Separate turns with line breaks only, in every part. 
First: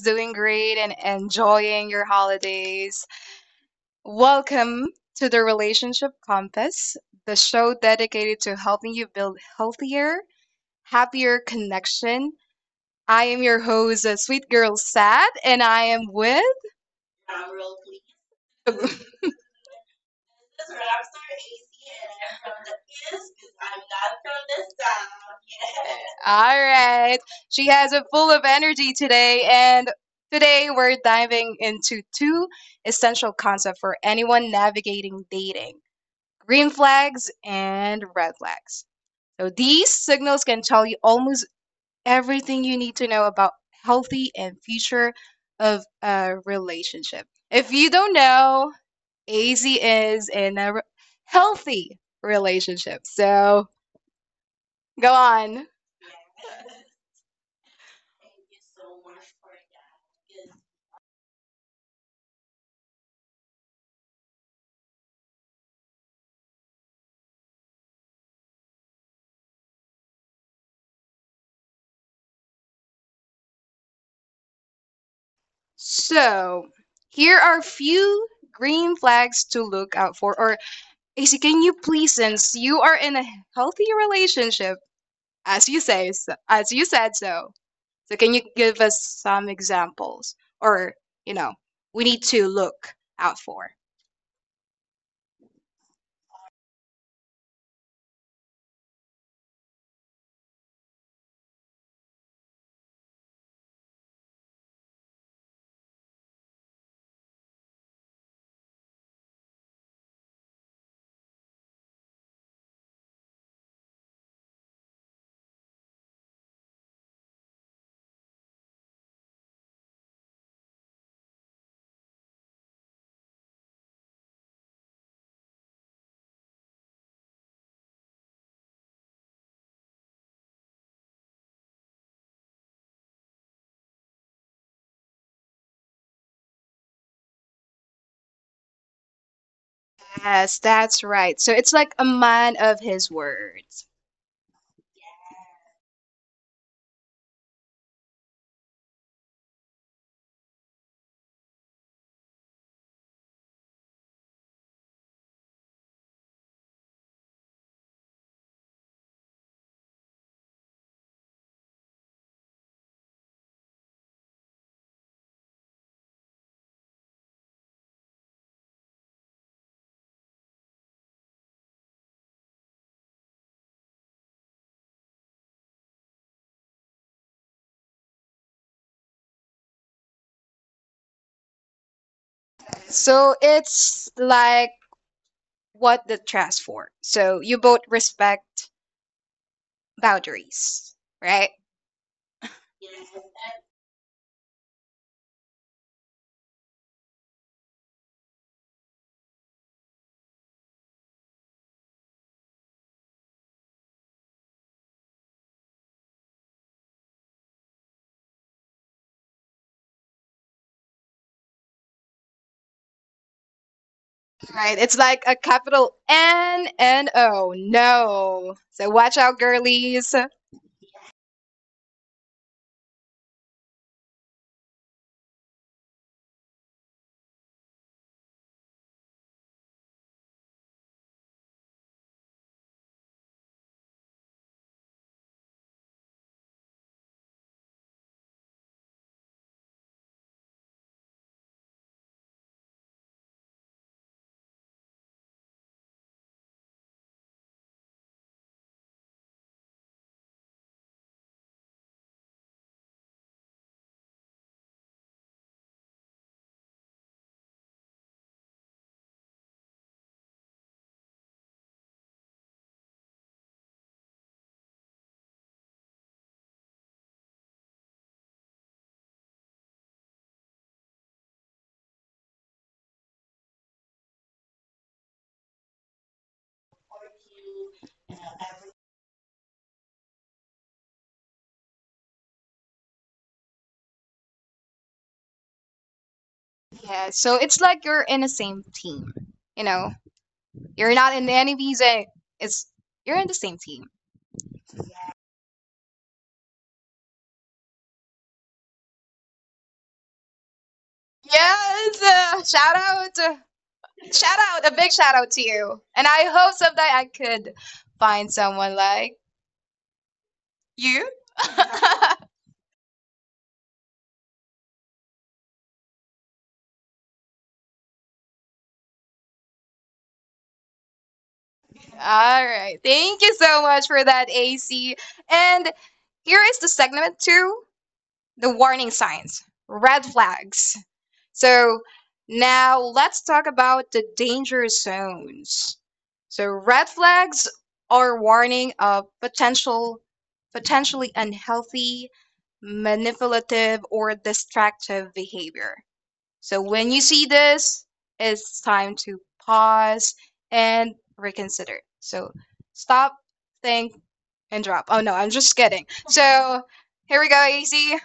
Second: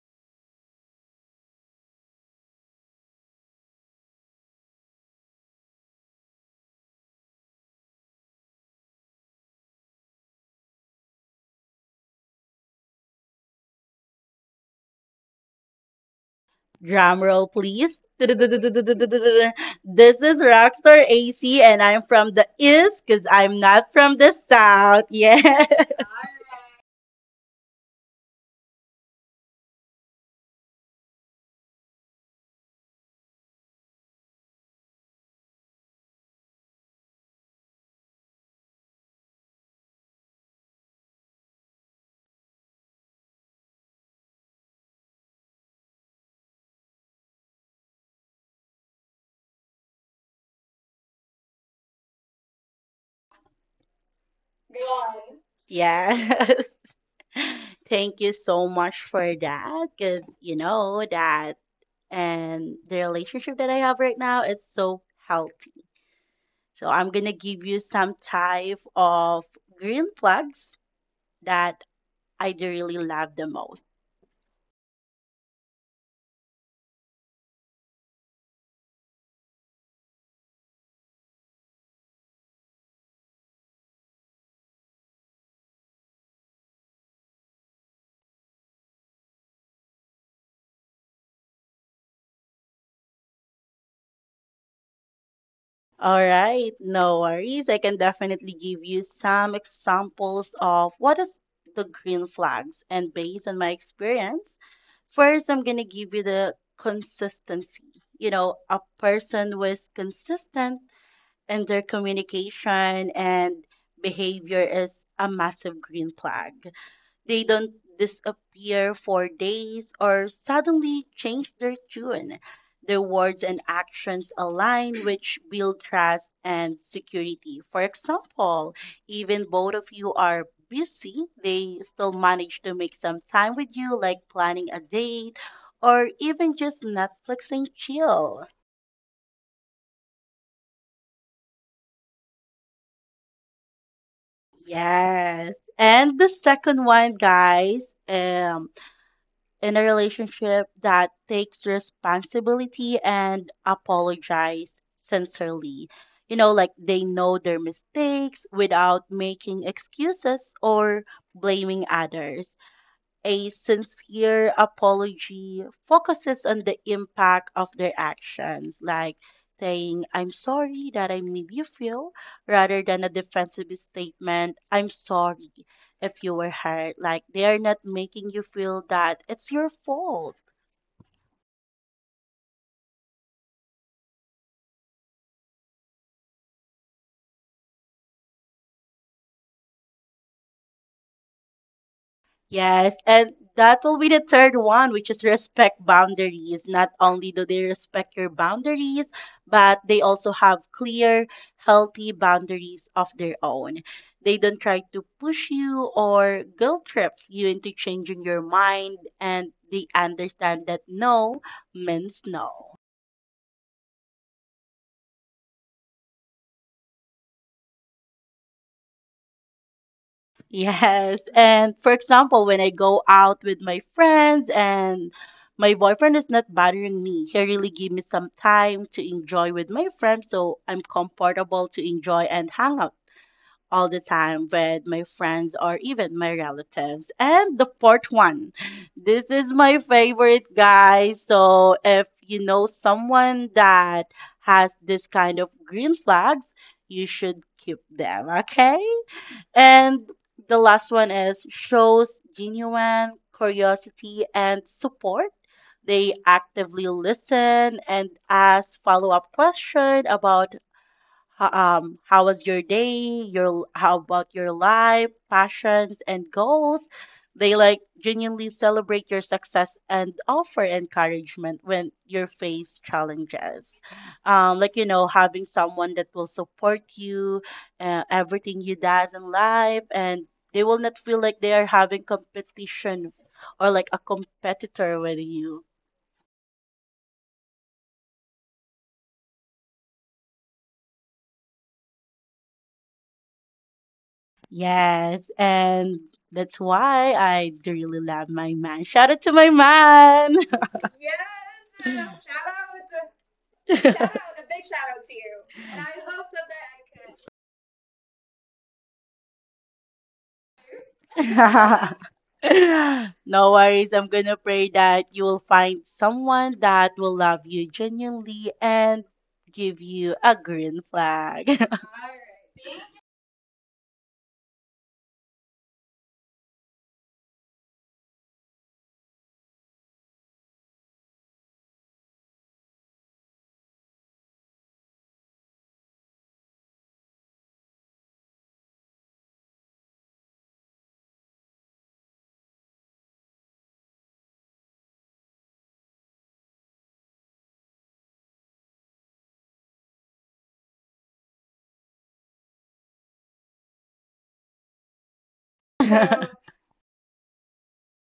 doing great and enjoying your holidays. Welcome to the Relationship Compass, the show dedicated to helping you build healthier, happier connection. I am your host, Sweet Girl Sad, and I am with.
Drum roll, please. This
All
is Rockstar AC, and I'm from the East because I'm not from the South. Yes,
right. She has a full of energy today, and today we're diving into two essential concepts for anyone navigating dating green flags and red flags. So these signals can tell you almost everything you need to know about healthy and future of a relationship. If you don't know, AZ is in a healthy relationship. So go on.
yes. Thank you so much for that because you know that, and the relationship that I have right now, it's so healthy. So I'm gonna give you some type of green plugs that I do really love the most.
So here are few green flags to look out for. Or AZ, can you please, since you are in a healthy relationship, as you say, so, as you said so, can you give us some examples or, you know, we need to look out for?
All right, no worries. I can definitely give you some examples of what is the green flags and based on my experience. First, I'm going to give you the consistency. You know, a person who is consistent in their communication and behavior is a massive green flag. They don't disappear for days or suddenly change their tune. Their words and actions align, which build trust and security. For example, even both of you are busy, they still manage to make some time with you, like planning a date or even just Netflix and chill.
Yes, that's right. So it's like a man of his words.
Yes. And the second one, guys, in a relationship that takes responsibility and apologize sincerely. You know, like they know their mistakes without making excuses or blaming others a sincere apology focuses on the impact of their actions, like saying, I'm sorry that I made you feel, rather than a defensive statement, I'm sorry if you were hurt. Like they are not making you feel that it's your fault.
So it's like what the trust for. So you both respect boundaries, right?
Yes, and that will be the third one, which is respect boundaries. Not only do they respect your boundaries, but they also have clear, healthy boundaries of their own. They don't try to push you or guilt trip you into changing your mind, and they understand that no means no.
Right. It's like a capital N and O. No. So watch out, girlies.
Yes. And for example, when I go out with my friends and my boyfriend is not bothering me, he really give me some time to enjoy with my friends, so I'm comfortable to enjoy and hang out all the time with my friends or even my relatives. And the fourth one, this is my favorite, guys. So if you know someone that has this kind of green flags, you should keep them, okay? And the last one is shows genuine curiosity and support. They actively listen and ask follow-up question about how was your day? Your how about your life, passions, and goals? They like genuinely celebrate your success and offer encouragement when you face challenges. Like you know, having someone that will support you, everything you does in life, and they will not feel like they are having competition or like a competitor with you.
Yeah. So it's like you're in the same team. You know, you're not in the enemies. It's you're in the same team.
Yes, and that's why I do really love my man. Shout out to my man.
Yes, shout out, a big shout out to you. And I hope someday I could find someone like you.
No worries. I'm gonna pray that you will find someone that will love you genuinely and give you a green flag.
All right, thank you so much for that, AC. And here is the segment two, the warning signs, red flags. So now let's talk about the danger zones. So red flags are warning of potential potentially unhealthy, manipulative or distractive behavior. So when you see this, it's time to pause and reconsider. So stop, think and drop. Oh no, I'm just kidding. So here we go, AC.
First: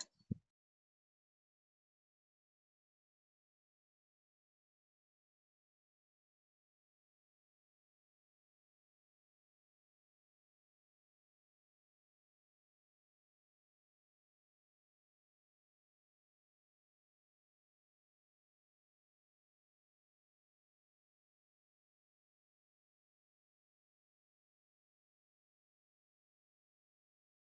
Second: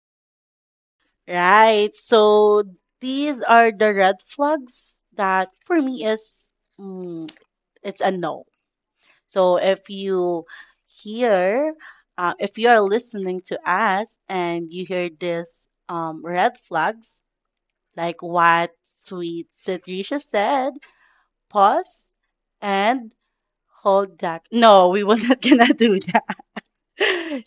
Right. So these are the red flags that for me is mm, it's a no. So if you hear, if you are listening to us and you hear this red flags, like what sweet Citrisha said, pause and hold that. No, we will not gonna do that.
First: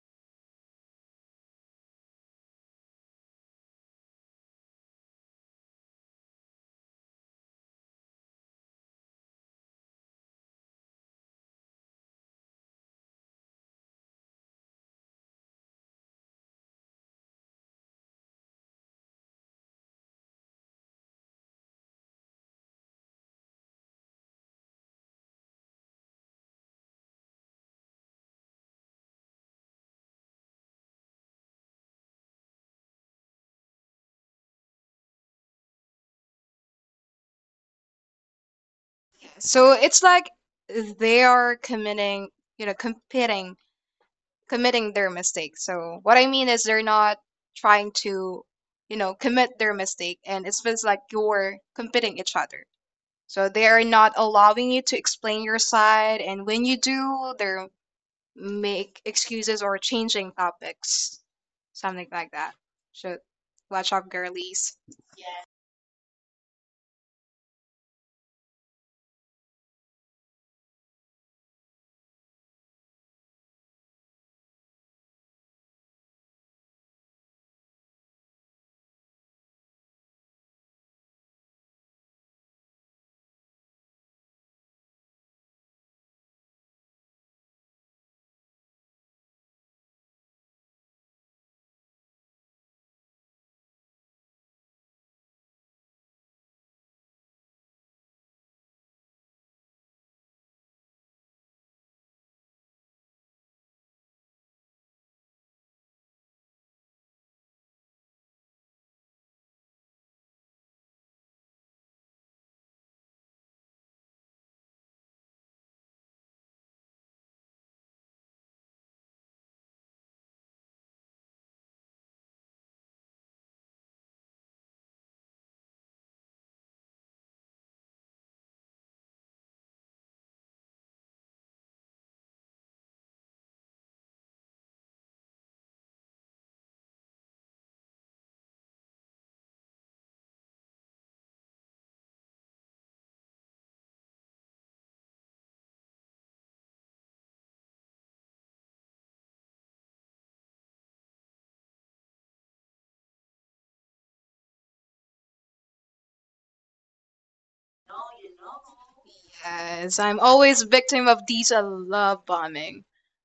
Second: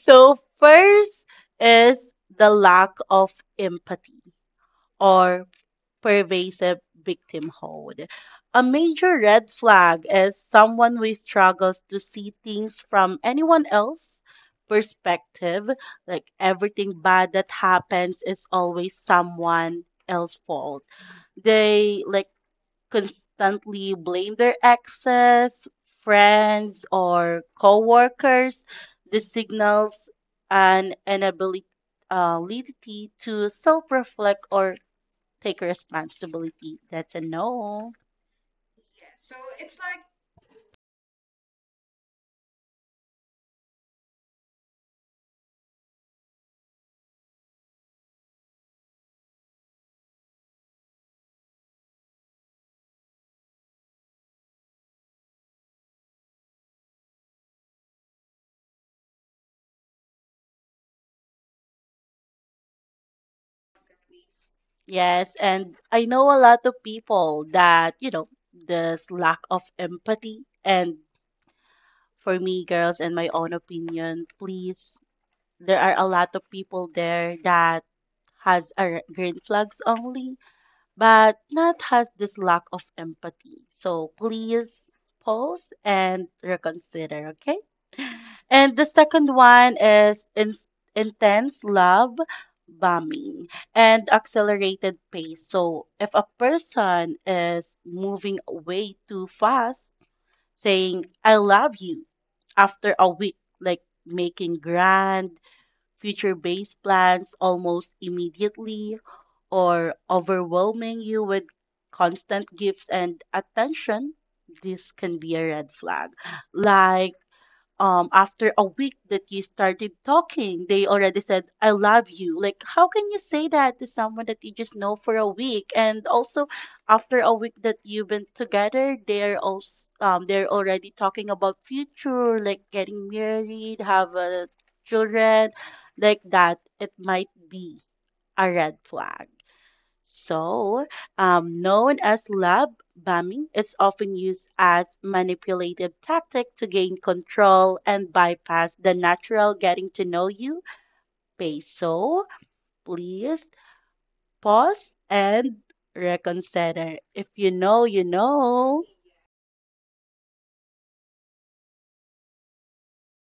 So first is the lack of empathy or pervasive victimhood. A major red flag is someone who struggles to see things from anyone else's perspective. Like everything bad that happens is always someone else's fault. They like constantly blame their exes, friends, or coworkers. This signals an inability ability to self-reflect or take responsibility. That's a no.
So it's like they are committing, you know, committing their mistake. So what I mean is they're not trying to, you know, commit their mistake, and it feels like you're competing each other. So they are not allowing you to explain your side, and when you do, they're make excuses or changing topics, something like that. So watch out, girlies.
Yes, and I know a lot of people that, you know, this lack of empathy. And for me, girls, in my own opinion, please, there are a lot of people there that green flags only, but not has this lack of empathy. So please pause and reconsider, okay? And the second one is in intense love bombing and accelerated pace. So if a person is moving way too fast, saying, I love you after a week, like making grand future based plans almost immediately or overwhelming you with constant gifts and attention, this can be a red flag. Like after a week that you started talking they already said I love you like how can you say that to someone that you just know for a week and also after a week that you've been together they're also they're already talking about future like getting married have children like that it might be a red flag so, known as love bombing, it's often used as manipulative tactic to gain control and bypass the natural getting to know you phase. So, please pause and reconsider. If you know, you know.
Yes, I'm always victim of these love bombing.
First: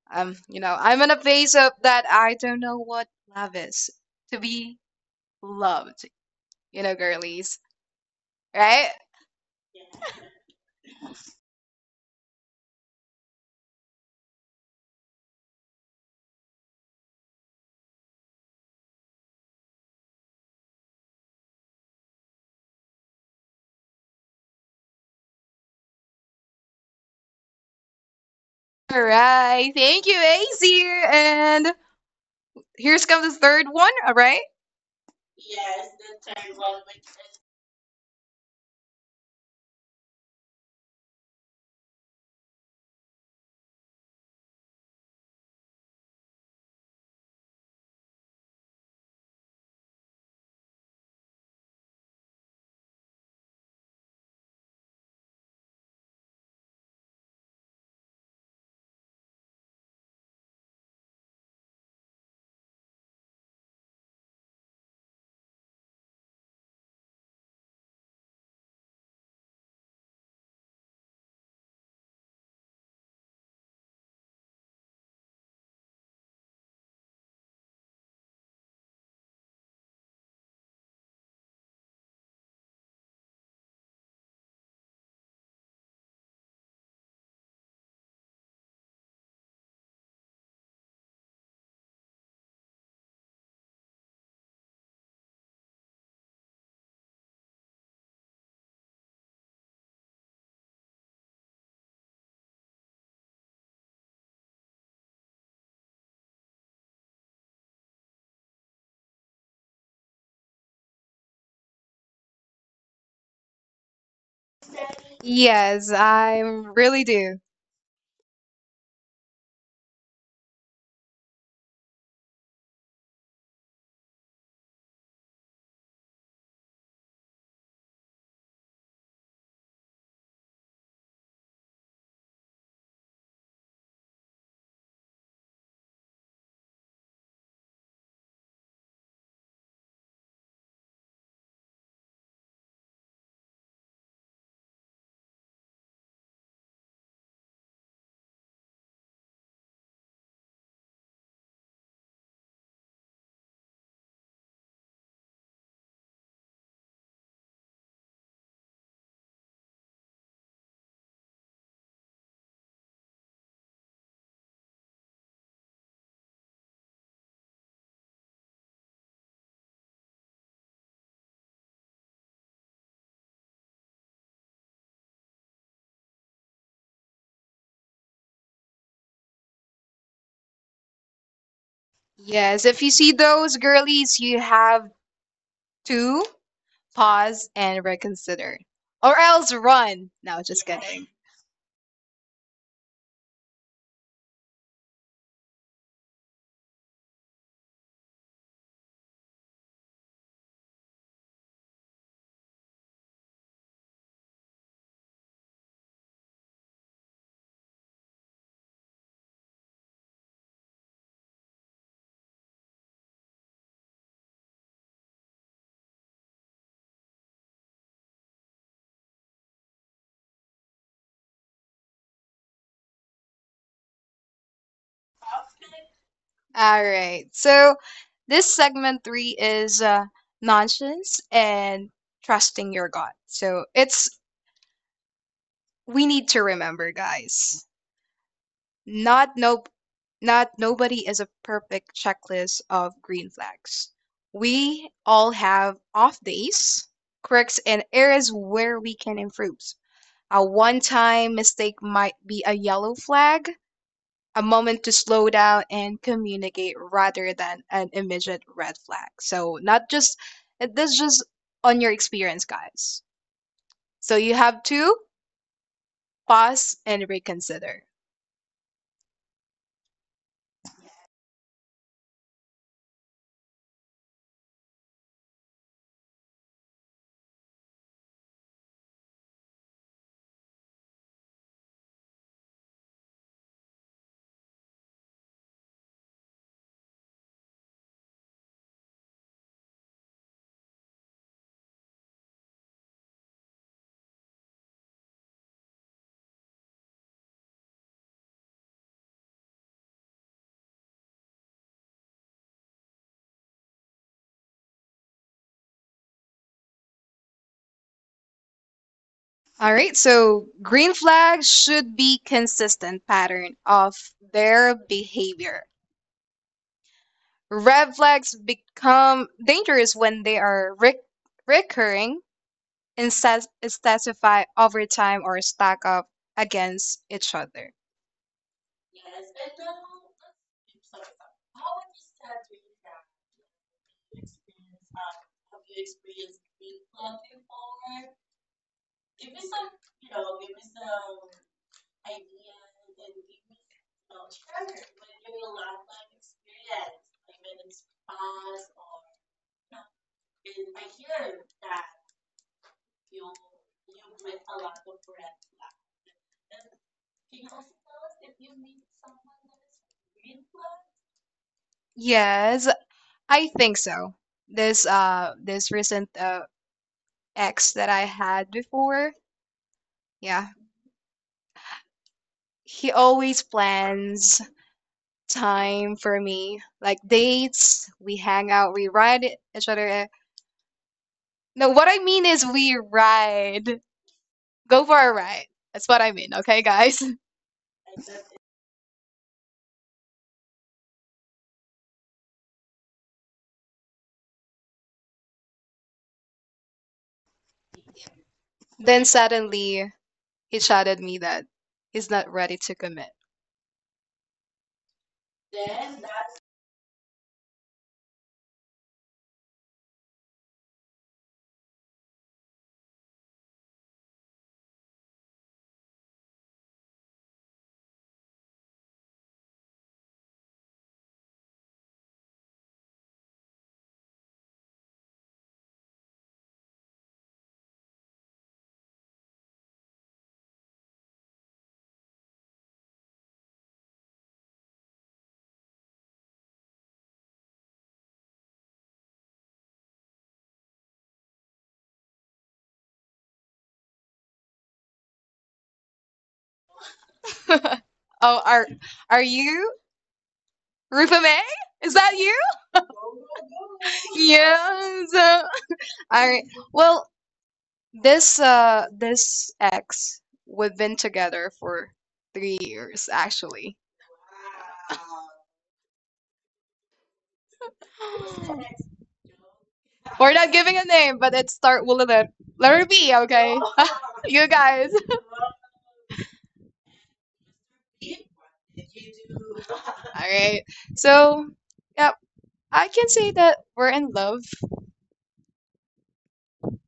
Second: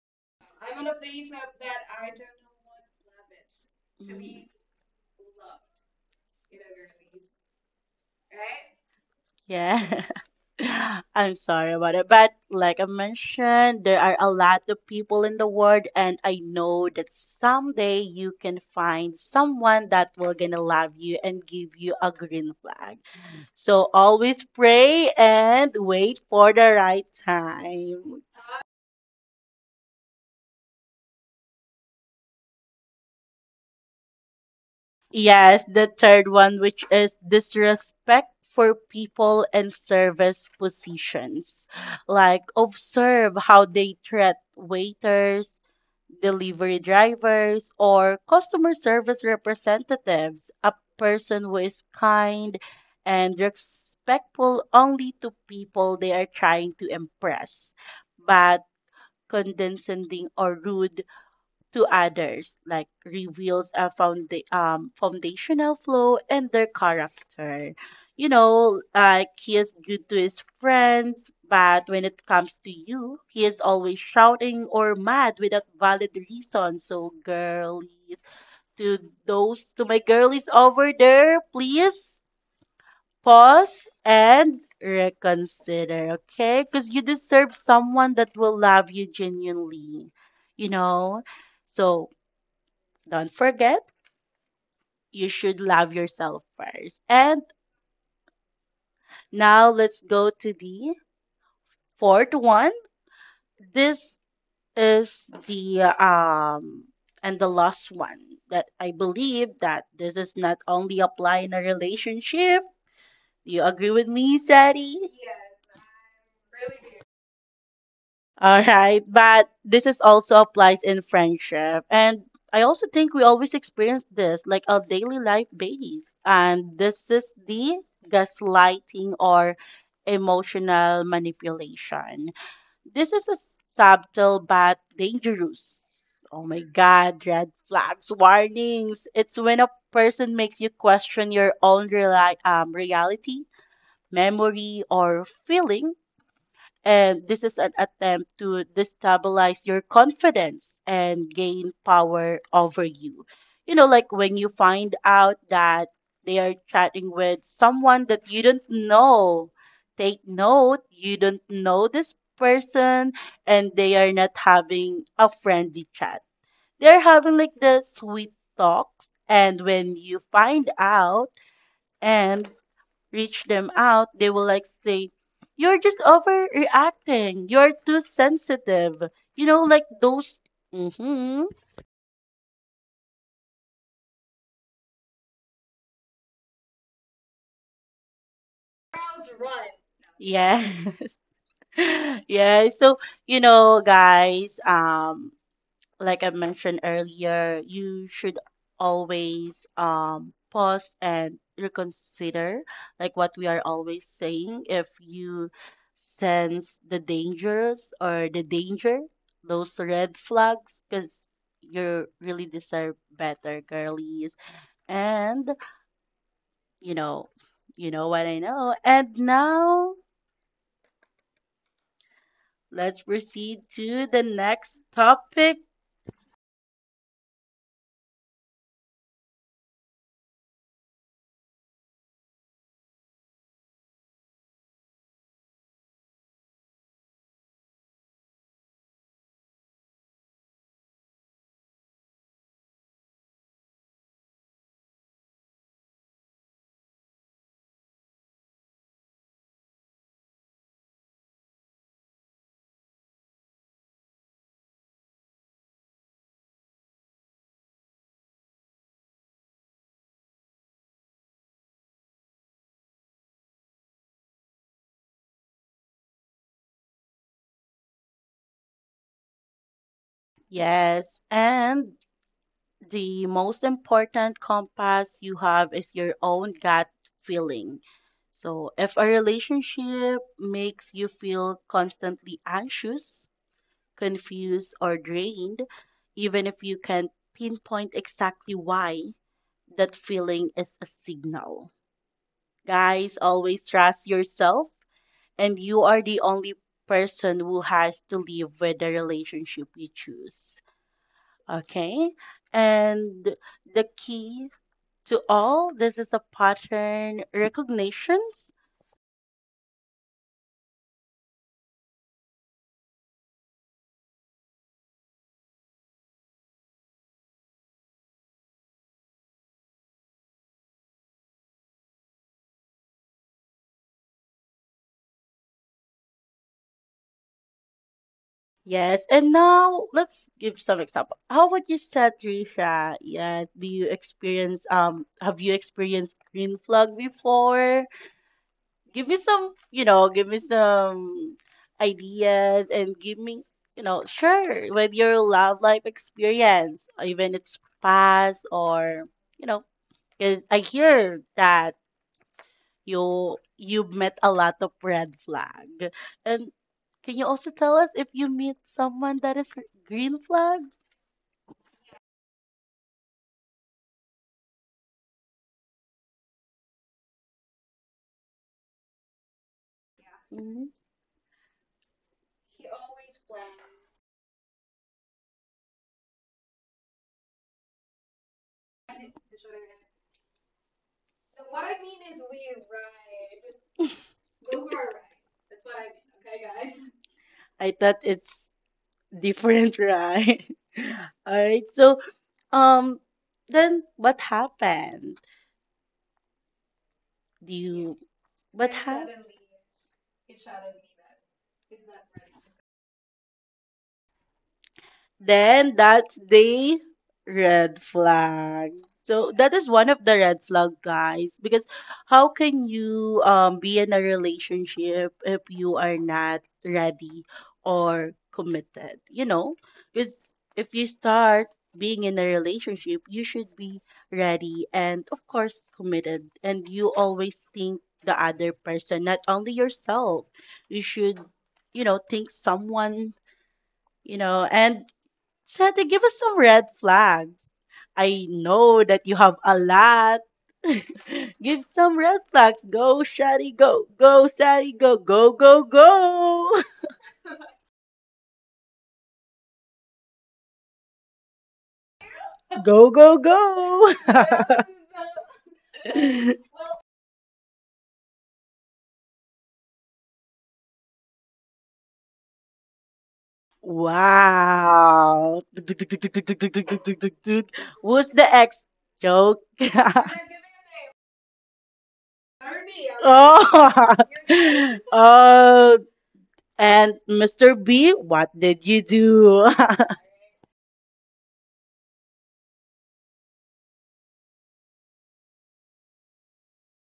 You know, I'm in a phase of that I don't know what love is. To
Mm.
be loved, you know, girlies, right?
Yeah. I'm sorry about it. But like I mentioned, there are a lot of people in the world, and I know that someday you can find someone that will gonna love you and give you a green flag. So always pray and wait for the right time.
All right, thank you, Azir. And here's come the third one, all right?
Yes, the third one, which is disrespect for people in service positions. Like, observe how they treat waiters, delivery drivers, or customer service representatives, a person who is kind and respectful only to people they are trying to impress, but condescending or rude to others, like reveals a foundational flaw in their character. You know, like he is good to his friends, but when it comes to you, he is always shouting or mad without valid reason. So, girlies, to those, to my girlies over there, please pause and reconsider, okay? Because you deserve someone that will love you genuinely, you know? So, don't forget, you should love yourself first. And now let's go to the fourth one. This is the and the last one that I believe that this is not only apply in a relationship. Do you agree with me, Sadie?
Yes, I really do.
All right, but this is also applies in friendship. And I also think we always experience this, like our daily life base. And this is the gaslighting or emotional manipulation. This is a subtle but dangerous. Oh my God, red flags, warnings. It's when a person makes you question your own reality, memory, or feelings and this is an attempt to destabilize your confidence and gain power over you. You know, like when you find out that they are chatting with someone that you don't know. Take note, you don't know this person and they are not having a friendly chat. They're having like the sweet talks. And when you find out, and reach them out, they will like say, you're just overreacting. You're too sensitive. You know, like those. Mm-hmm.
Yes, if you see those girlies, you have to pause and reconsider, or else run. No, just
Yes.
kidding.
Yeah. So, you know, guys, like I mentioned earlier, you should always pause and reconsider like what we are always saying. If you sense the dangers or the danger, those red flags, because you really deserve better, girlies. And you know, you know what I know. And now let's proceed to the next topic.
All right. So this segment three is nonsense and trusting your gut. So it's we need to remember, guys. Not no, not nobody is a perfect checklist of green flags. We all have off days, quirks, and areas where we can improve. A one-time mistake might be a yellow flag, a moment to slow down and communicate rather than an immediate red flag. So not just this just on your experience, guys. So you have to pause and reconsider.
Yes, and the most important compass you have is your own gut feeling. So, if a relationship makes you feel constantly anxious, confused, or drained, even if you can't pinpoint exactly why, that feeling is a signal. Guys, always trust yourself, and you are the only person who has to live with the relationship you choose. Okay? And the key to all. This is a pattern recognitions.
All right, so green flags should be consistent pattern of their behavior. Red flags become dangerous when they are recurring and specify over time or stack up against each other.
Yes, and now let's give some example. How would you say, Trisha? Yeah, do you experience have you experienced green flag before? Give me some, you know, give me some ideas and give me, you know, sure, with your love life experience, even it's past or you know, 'cause I hear that you've met a lot of red flag. And can you also tell us if you meet someone that is green flag?
Yes, I think so. This this recent ex that I had before, yeah,
Mhm.
he always plans time for me, like dates. We hang out, we ride each other. No, what I mean is we ride, go for a ride. That's what I mean, okay, guys?
I thought it's different, right? All right. So, um, then what happened? Do you what
Then
happened?
suddenly he shouted me that he's not ready to commit.
Then that's the red flag. So that is one of the red flag, guys, because how can you be in a relationship if you are not ready or committed? You know, because if you start being in a relationship, you should be ready and of course committed, and you always think the other person, not only yourself. You should, you know, think someone, you know, and Santa, give us some red flags. I know that you have a lot. give some red flags. Go, Shadi, go. Go, Shadi, go. Go, go, go.
Oh, are you Rupa May? Is that you?
go, go, go.
Yes. All right. Well, this this ex we've been together for 3 years actually.
wow. Who's the ex joke?
We're not giving a name, but it start with a letter B, okay?
Oh.
you guys.
oh. And Mr. B, what did you do?
Alright. So yep, I can say that we're in love.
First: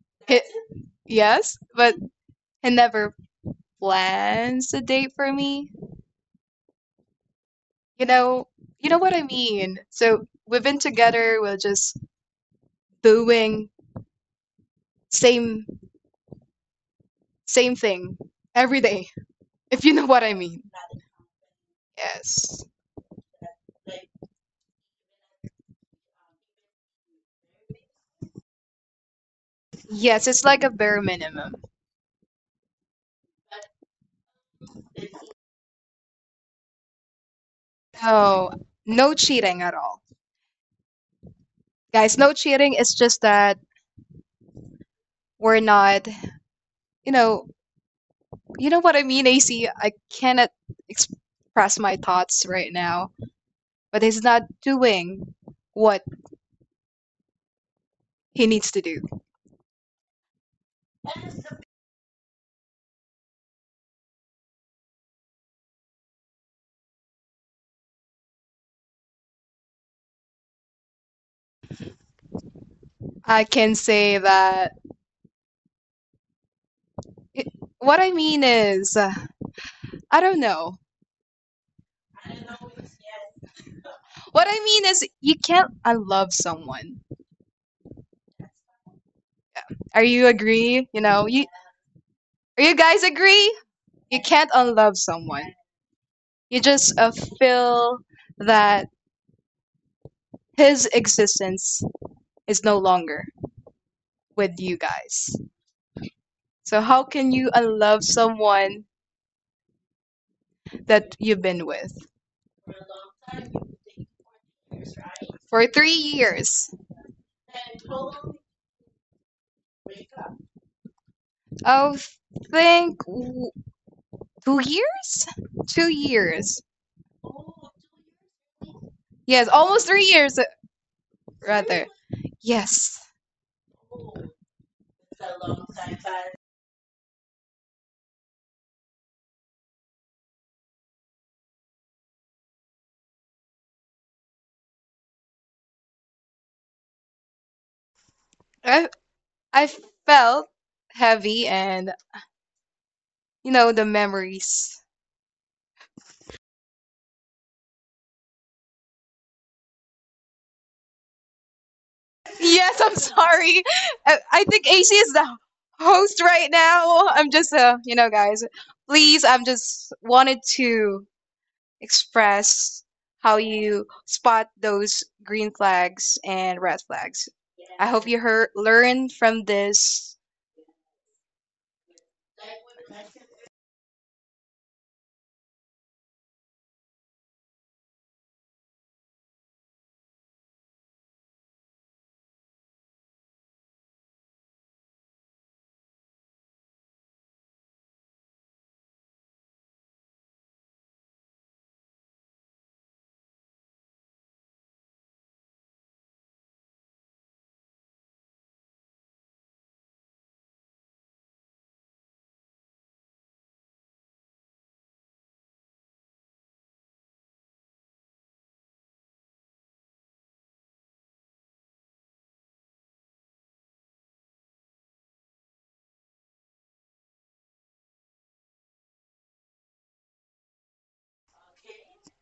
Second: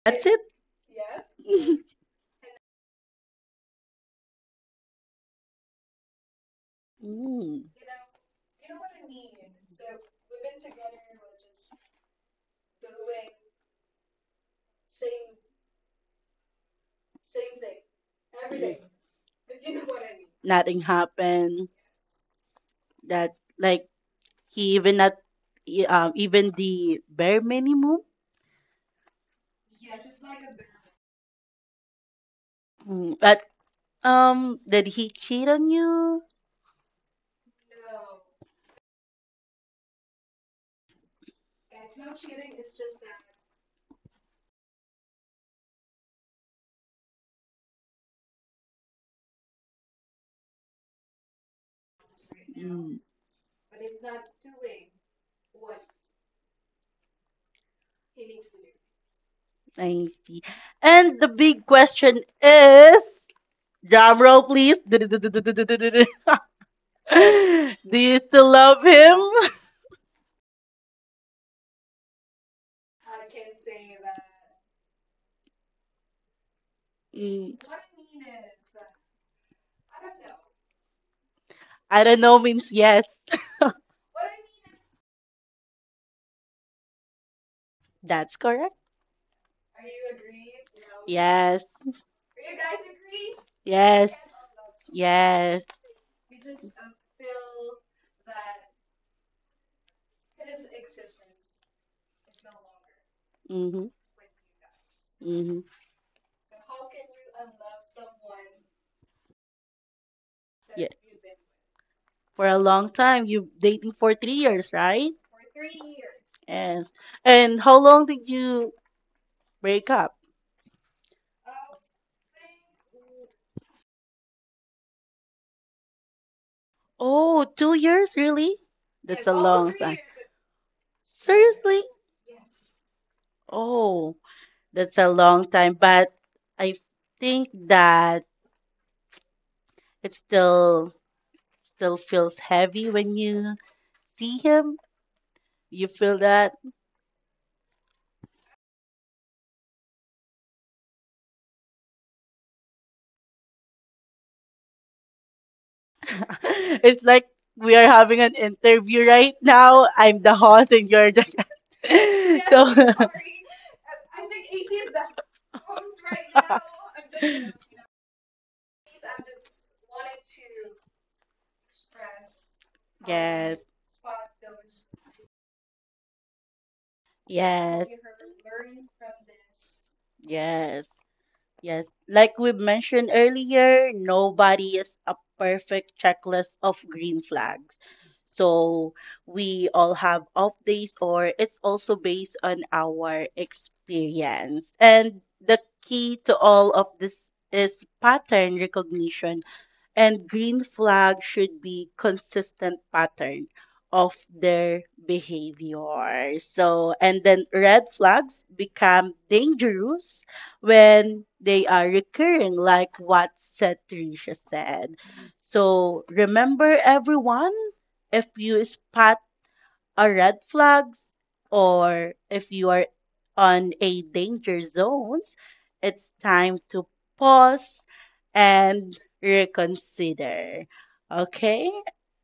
That's
He,
it.
yes, but he never plans a date for me.
Mm.
You know you know what I mean. So we've been together, we're just doing same same thing every day, if you know what I mean.
Nothing happened.
Yes.
That like he even not even the bare minimum.
Yes, it's like a bare minimum.
Mm. But did he cheat on you?
So, no cheating at all. Guys, no cheating. It's just that we're not, you know, you know what I mean, AC? I cannot express my thoughts right
Mm,
now, but he's not doing what he needs to do.
I see. And the big question is, drum roll, please. Do you still love him?
I can say that.
Mm,
What I mean is, I don't know.
I don't know means yes.
What I mean is, you can't unlove someone.
That's correct.
Are you agree? You know, you
Yes.
are you guys agree?
Yes.
You can't unlove someone.
Yes.
You just feel that his existence is no longer
Mm-hmm.
with you guys.
Mm-hmm.
So how can you unlove someone
Yeah.
that you've been with
For a long time, you dating for 3 years, right?
for 3 years?
Yes. And how long did you break up?
I think 2 years, 2 years.
Oh, 2 years, really? That's a
Yes,
long
almost
time.
3 years
Seriously?
rather. Yes,
Oh, that's a long time, but I think that it still feels heavy when you see him. You feel that?
I I felt heavy and you know the memories.
It's like we are having an interview right now. I'm the host and you're the
Yes, I'm sorry. I think AC is the host right
So
now. I'm just, you know, guys, please, I'm just wanted to express how
Yes.
you spot those green flags and red flags. I
Yes.
hope you heard, learn from this.
Yes. Yes, like we mentioned earlier, nobody is a perfect checklist of green flags. So we all have off days, or it's also based on our experience. And the key to all of this is pattern recognition, and green flag should be consistent pattern of their behavior. So, and then red flags become dangerous when they are recurring, like what said Tricia said. So remember everyone, if you spot are red flags or if you are on a danger zones, it's time to pause and reconsider. Okay?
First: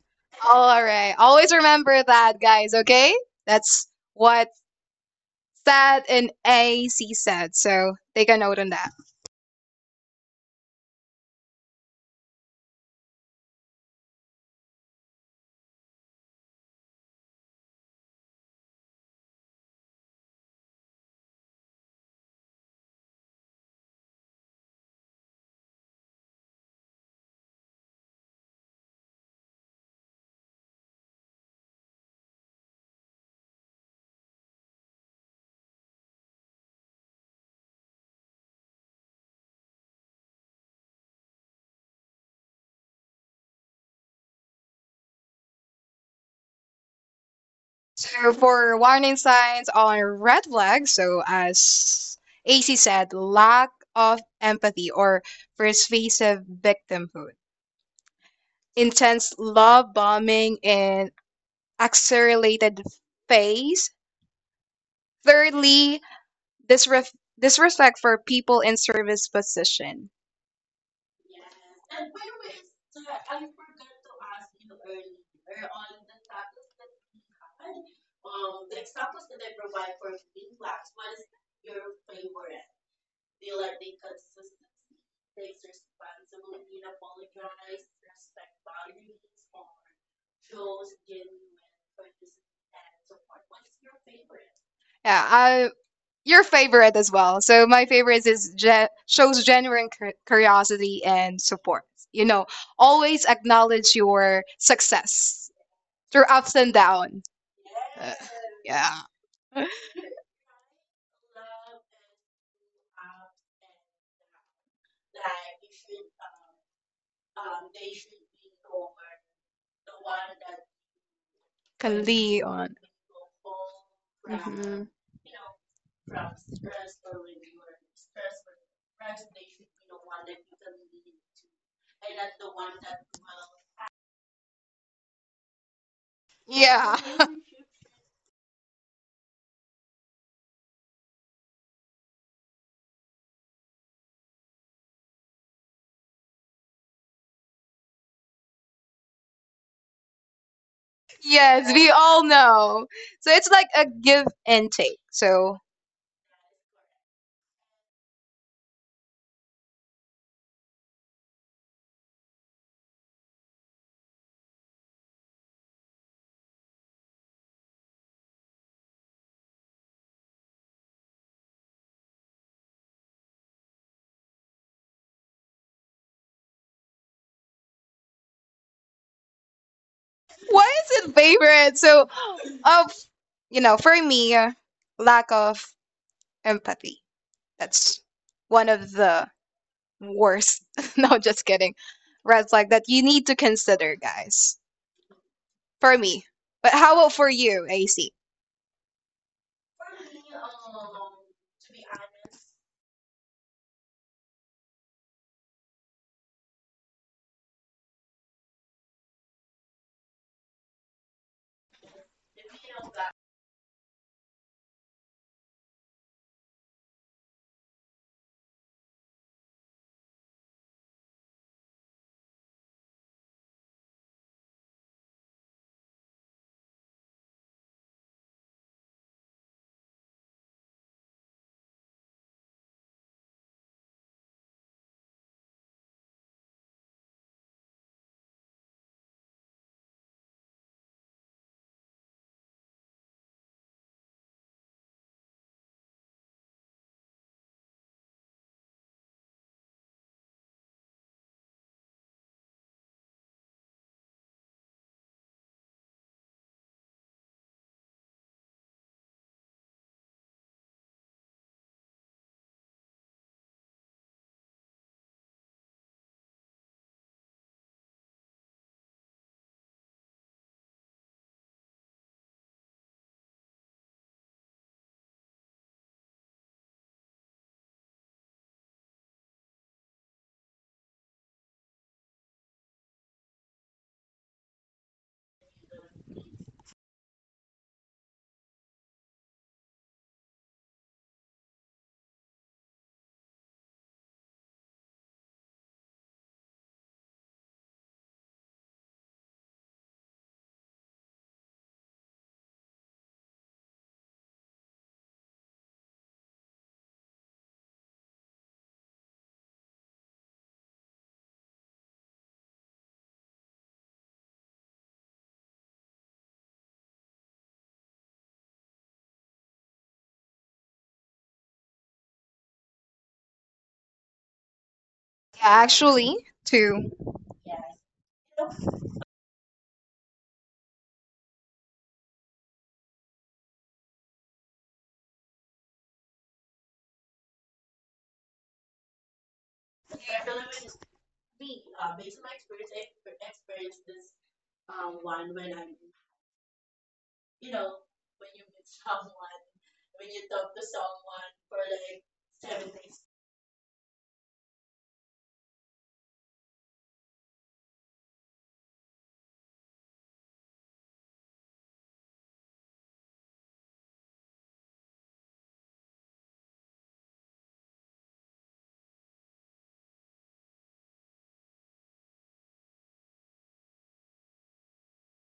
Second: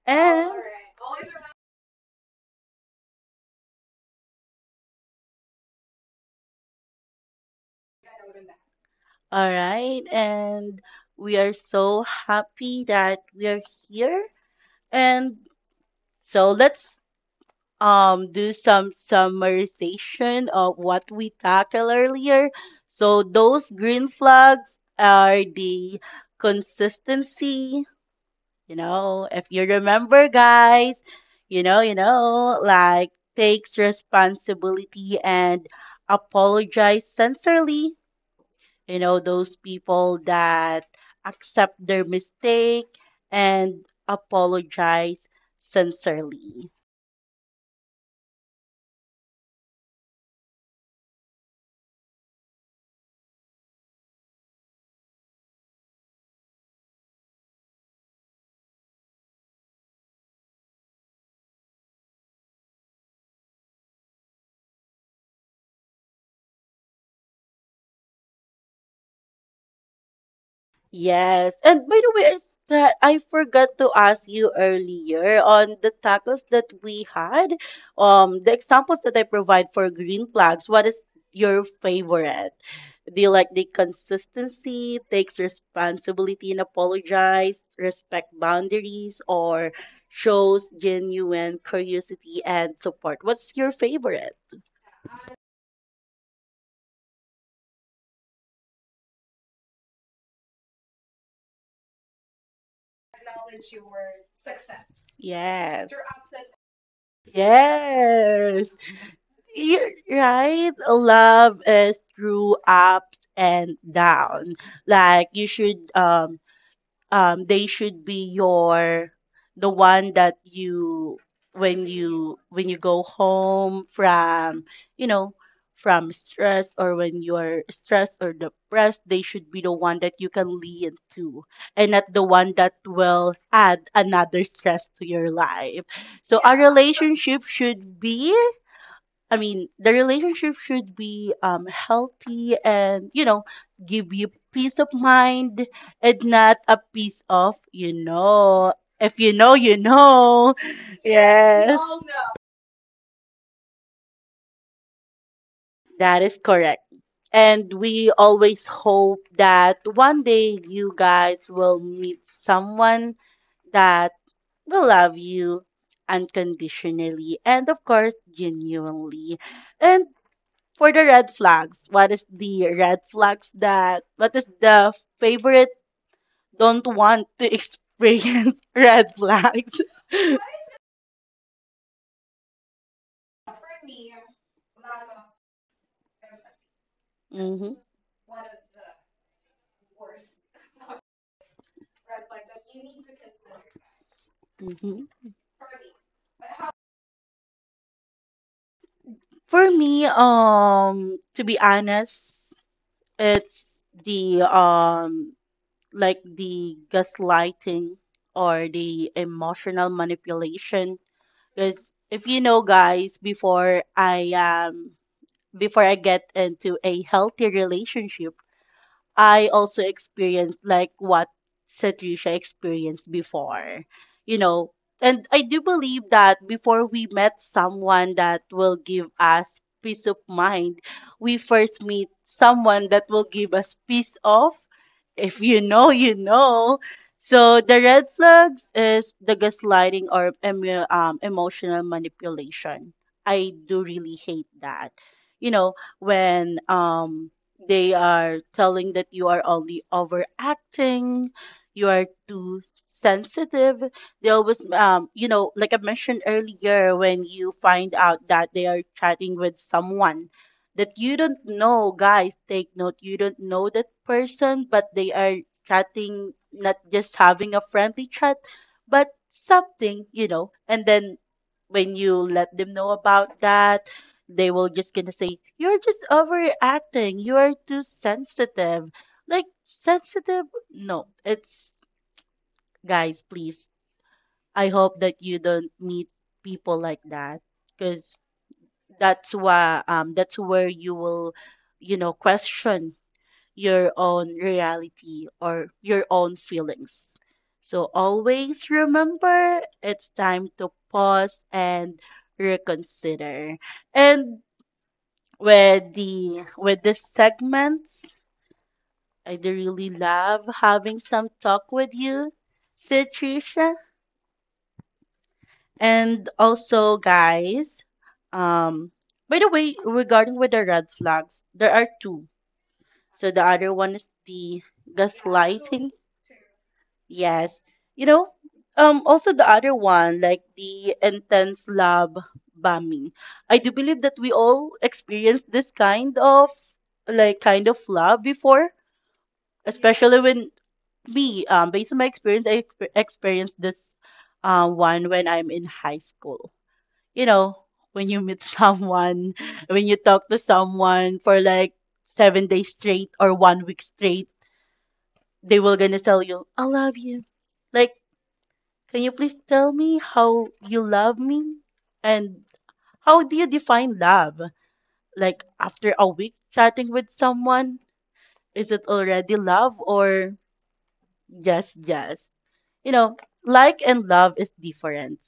And
All right. Always remember that, guys, okay? That's what Sad and AC said. So take a note on that.
all right, and we are so happy that we are here. And so let's do some summarization of what we tackled earlier. So those green flags are the consistency, you know, if you remember guys, you know, like takes responsibility and apologize sincerely, you know, those people that accept their mistake and apologize sincerely.
So for warning signs on red flags, so as AC said, lack of empathy or persuasive victimhood, intense love bombing in accelerated phase. Thirdly, disref- disrespect for people in service position.
Yes. And by the way, is that I forgot to ask you earlier on the tacos that we had, the examples that I provide for green flags, what is your favorite? Do you like the consistency, takes responsibility and apologize, respect boundaries, or shows genuine curiosity and support? What's your favorite?
Yeah, I, your favorite as well. So my favorite is shows genuine curiosity and support. You know, always acknowledge your success
Yes.
through ups and downs. Uh,
Yes.
yeah.
You're right. Love is through ups and down. Like you should they should be your the one that you
Kali
when
on.
you go home from
Mhm.
you know from stress or when you're stressed or depressed, they should be the one that you can lean to and not the one that will add another stress to your life. So a
Yeah.
relationship should be I mean, the relationship should be healthy and, you know, give you peace of mind and not a piece of, you know, if you know, you know.
Yes,
Yes.
we all know. So it's like a give and take. So
That is correct. And we always hope that one day you guys will meet someone that will love you unconditionally and, of course, genuinely. And for the red flags, what is the red flags that, what is the favorite don't want to experience red flags?
why is it favorite? So of you know, for me, lack of empathy.
Mm-hmm.
That's one of the worst. No, just kidding. Red flag that you need to consider, guys.
Mm-hmm.
For me. But how about for you, AC?
For me, to be honest, it's the like the gaslighting or the emotional manipulation. Because if you know, guys, before I get into a healthy relationship, I also experienced like what Satricia experienced before, you know. And I do believe that before we met someone that will give us peace of mind, we first meet someone that will give us peace of. If you know, you know. So the red flags is the gaslighting or emotional manipulation. I do really hate that. You know, when they are telling that you are only overacting, you are too sensitive. They always, you know, like I mentioned earlier, when you find out that they are chatting with someone that you don't know, guys, take note, you don't know that person, but they are chatting, not just having a friendly chat, but something, you know, and then when you let them know about that, they will just gonna say, you're just overacting, you are too sensitive. Like sensitive? No, it's guys, please. I hope that you don't meet people like that because that's why that's where you will, you know, question your own reality or your own feelings. So always remember it's time to pause and reconsider. And with the with this segment. I do really love having some talk with you, said Trisha. And also, guys, um, by the way, regarding with the red flags, there are two. So the other one is the
Yeah,
gaslighting.
actually, to
Yes. You know, also the other one, like the intense love bombing. I do believe that we all experienced this kind of kind of love before, especially when me, based on my experience, I experienced this one when I'm in high school. You know, when you meet someone, when you talk to someone for like 7 days straight or one week straight, they will gonna tell you, I love you. Like, can you please tell me how you love me? And how do you define love? Like, after a week chatting with someone, is it already love or yes, yes. You know, like and love is different.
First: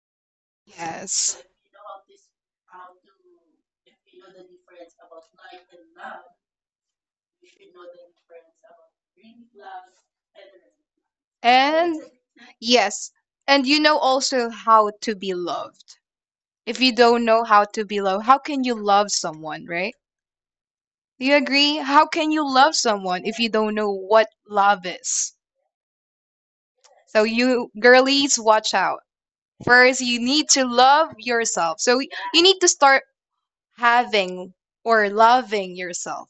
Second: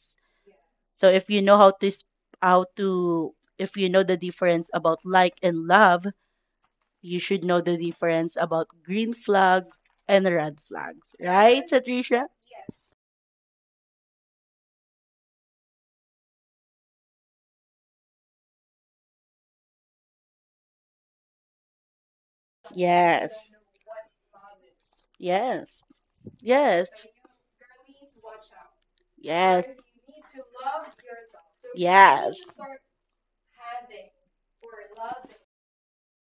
So if you
yes.
know how to if you know the difference about like and love, you should know the difference about green flags and red flags, right,
And
Satricia?
yes. And you know also how to be loved. If you don't know how to be loved, how can you love someone, right? Do you agree? How can you love someone if you
Yes.
don't know what love is?
Yes. Yes.
So you girlies, watch out.
Yes.
First, you need to love yourself. So you
Yes.
need to start having or loving yourself.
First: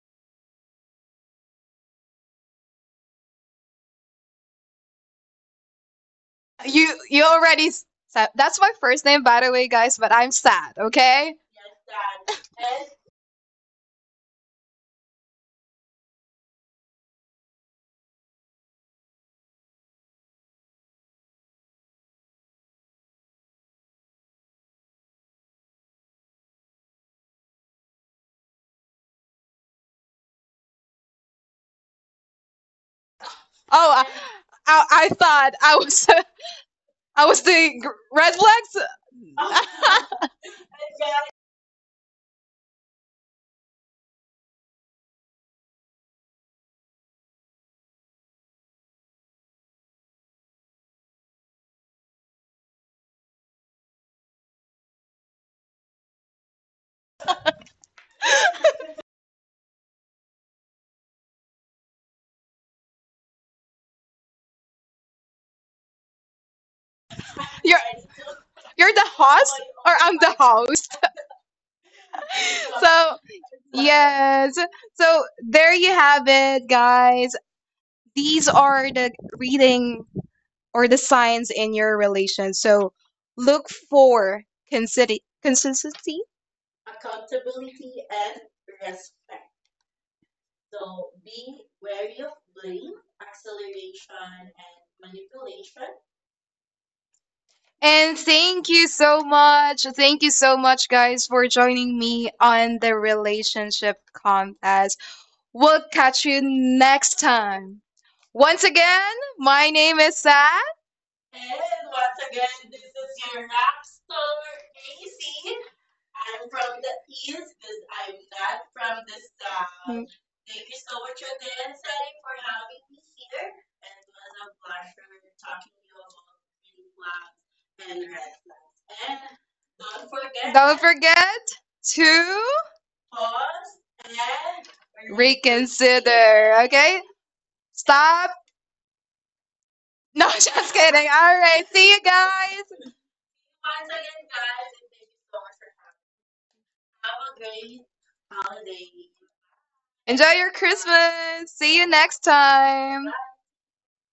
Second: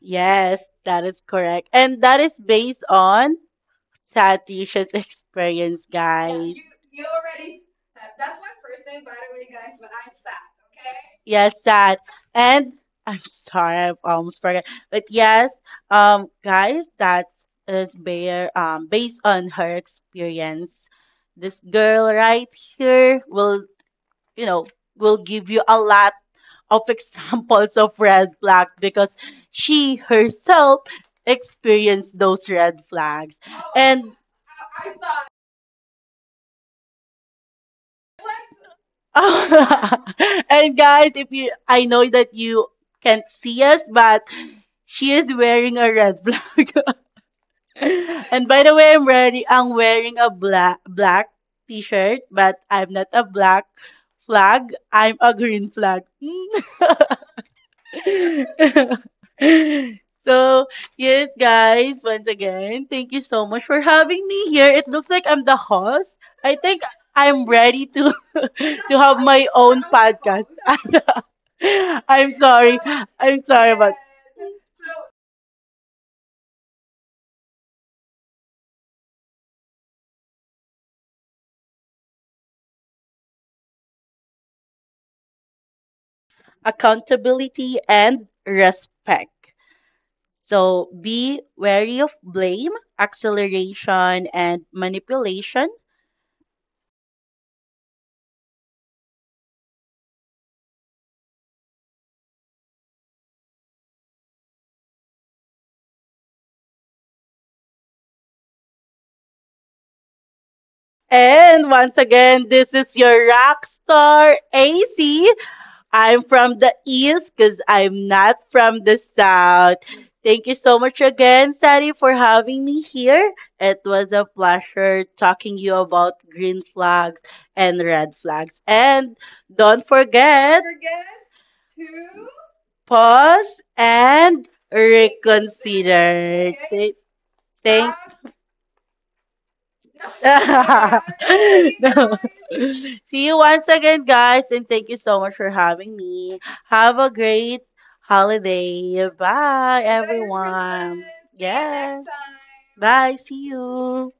Yes, that is correct. And that is based on Sad you should experience, yeah, guys.
You already that's my first name by the way, guys, but I'm sad, okay?
Yes, sad. And I'm sorry, I almost forgot. But yes, guys, that is bare based on her experience. This girl right here will, you know, will give you a lot of examples of red flag because she herself experienced those red flags.
Oh,
And
I thought I was I was the red flags.
and guys, if you, I know that you can't see us, but she is wearing a red flag. And by the way, I'm ready. I'm wearing a black t-shirt, but I'm not a black flag. I'm a green flag. So, yes, guys, once again, thank you so much for having me here. It looks like I'm the host. I think I'm
you're
ready to to
you're the
have my
host,
own
or I'm the
podcast.
host.
I'm sorry.
So
I'm sorry about
yes. So there you have it, guys. These are the reading or the signs in your relation. So look for consistency. Consistency.
accountability and respect. So, be wary of blame, acceleration, and manipulation.
And thank you so much. Thank you so much, guys, for joining me on the relationship contest. We'll catch you next time. Once again, my name is Sad.
And once again, this is your rock star, AC. I'm
From
from the
from the
East because
east,
I'm
I'm
not
not
from the
from the
South.
south.
Thank you so much again, Sari, for having me here. It was a pleasure talking you about green flags and red flags. And don't
Okay?
forget,
Don't forget to
pause and reconsider.
reconsider,
Th-
okay?
thank
Stop. No, just kidding. All right. See you
no.
guys.
See you once again, guys, and thank you so much for having me. Have a great holiday. Bye,
Enjoy your
everyone.
Christmas. See you
Yes.
next time.
Bye. See you.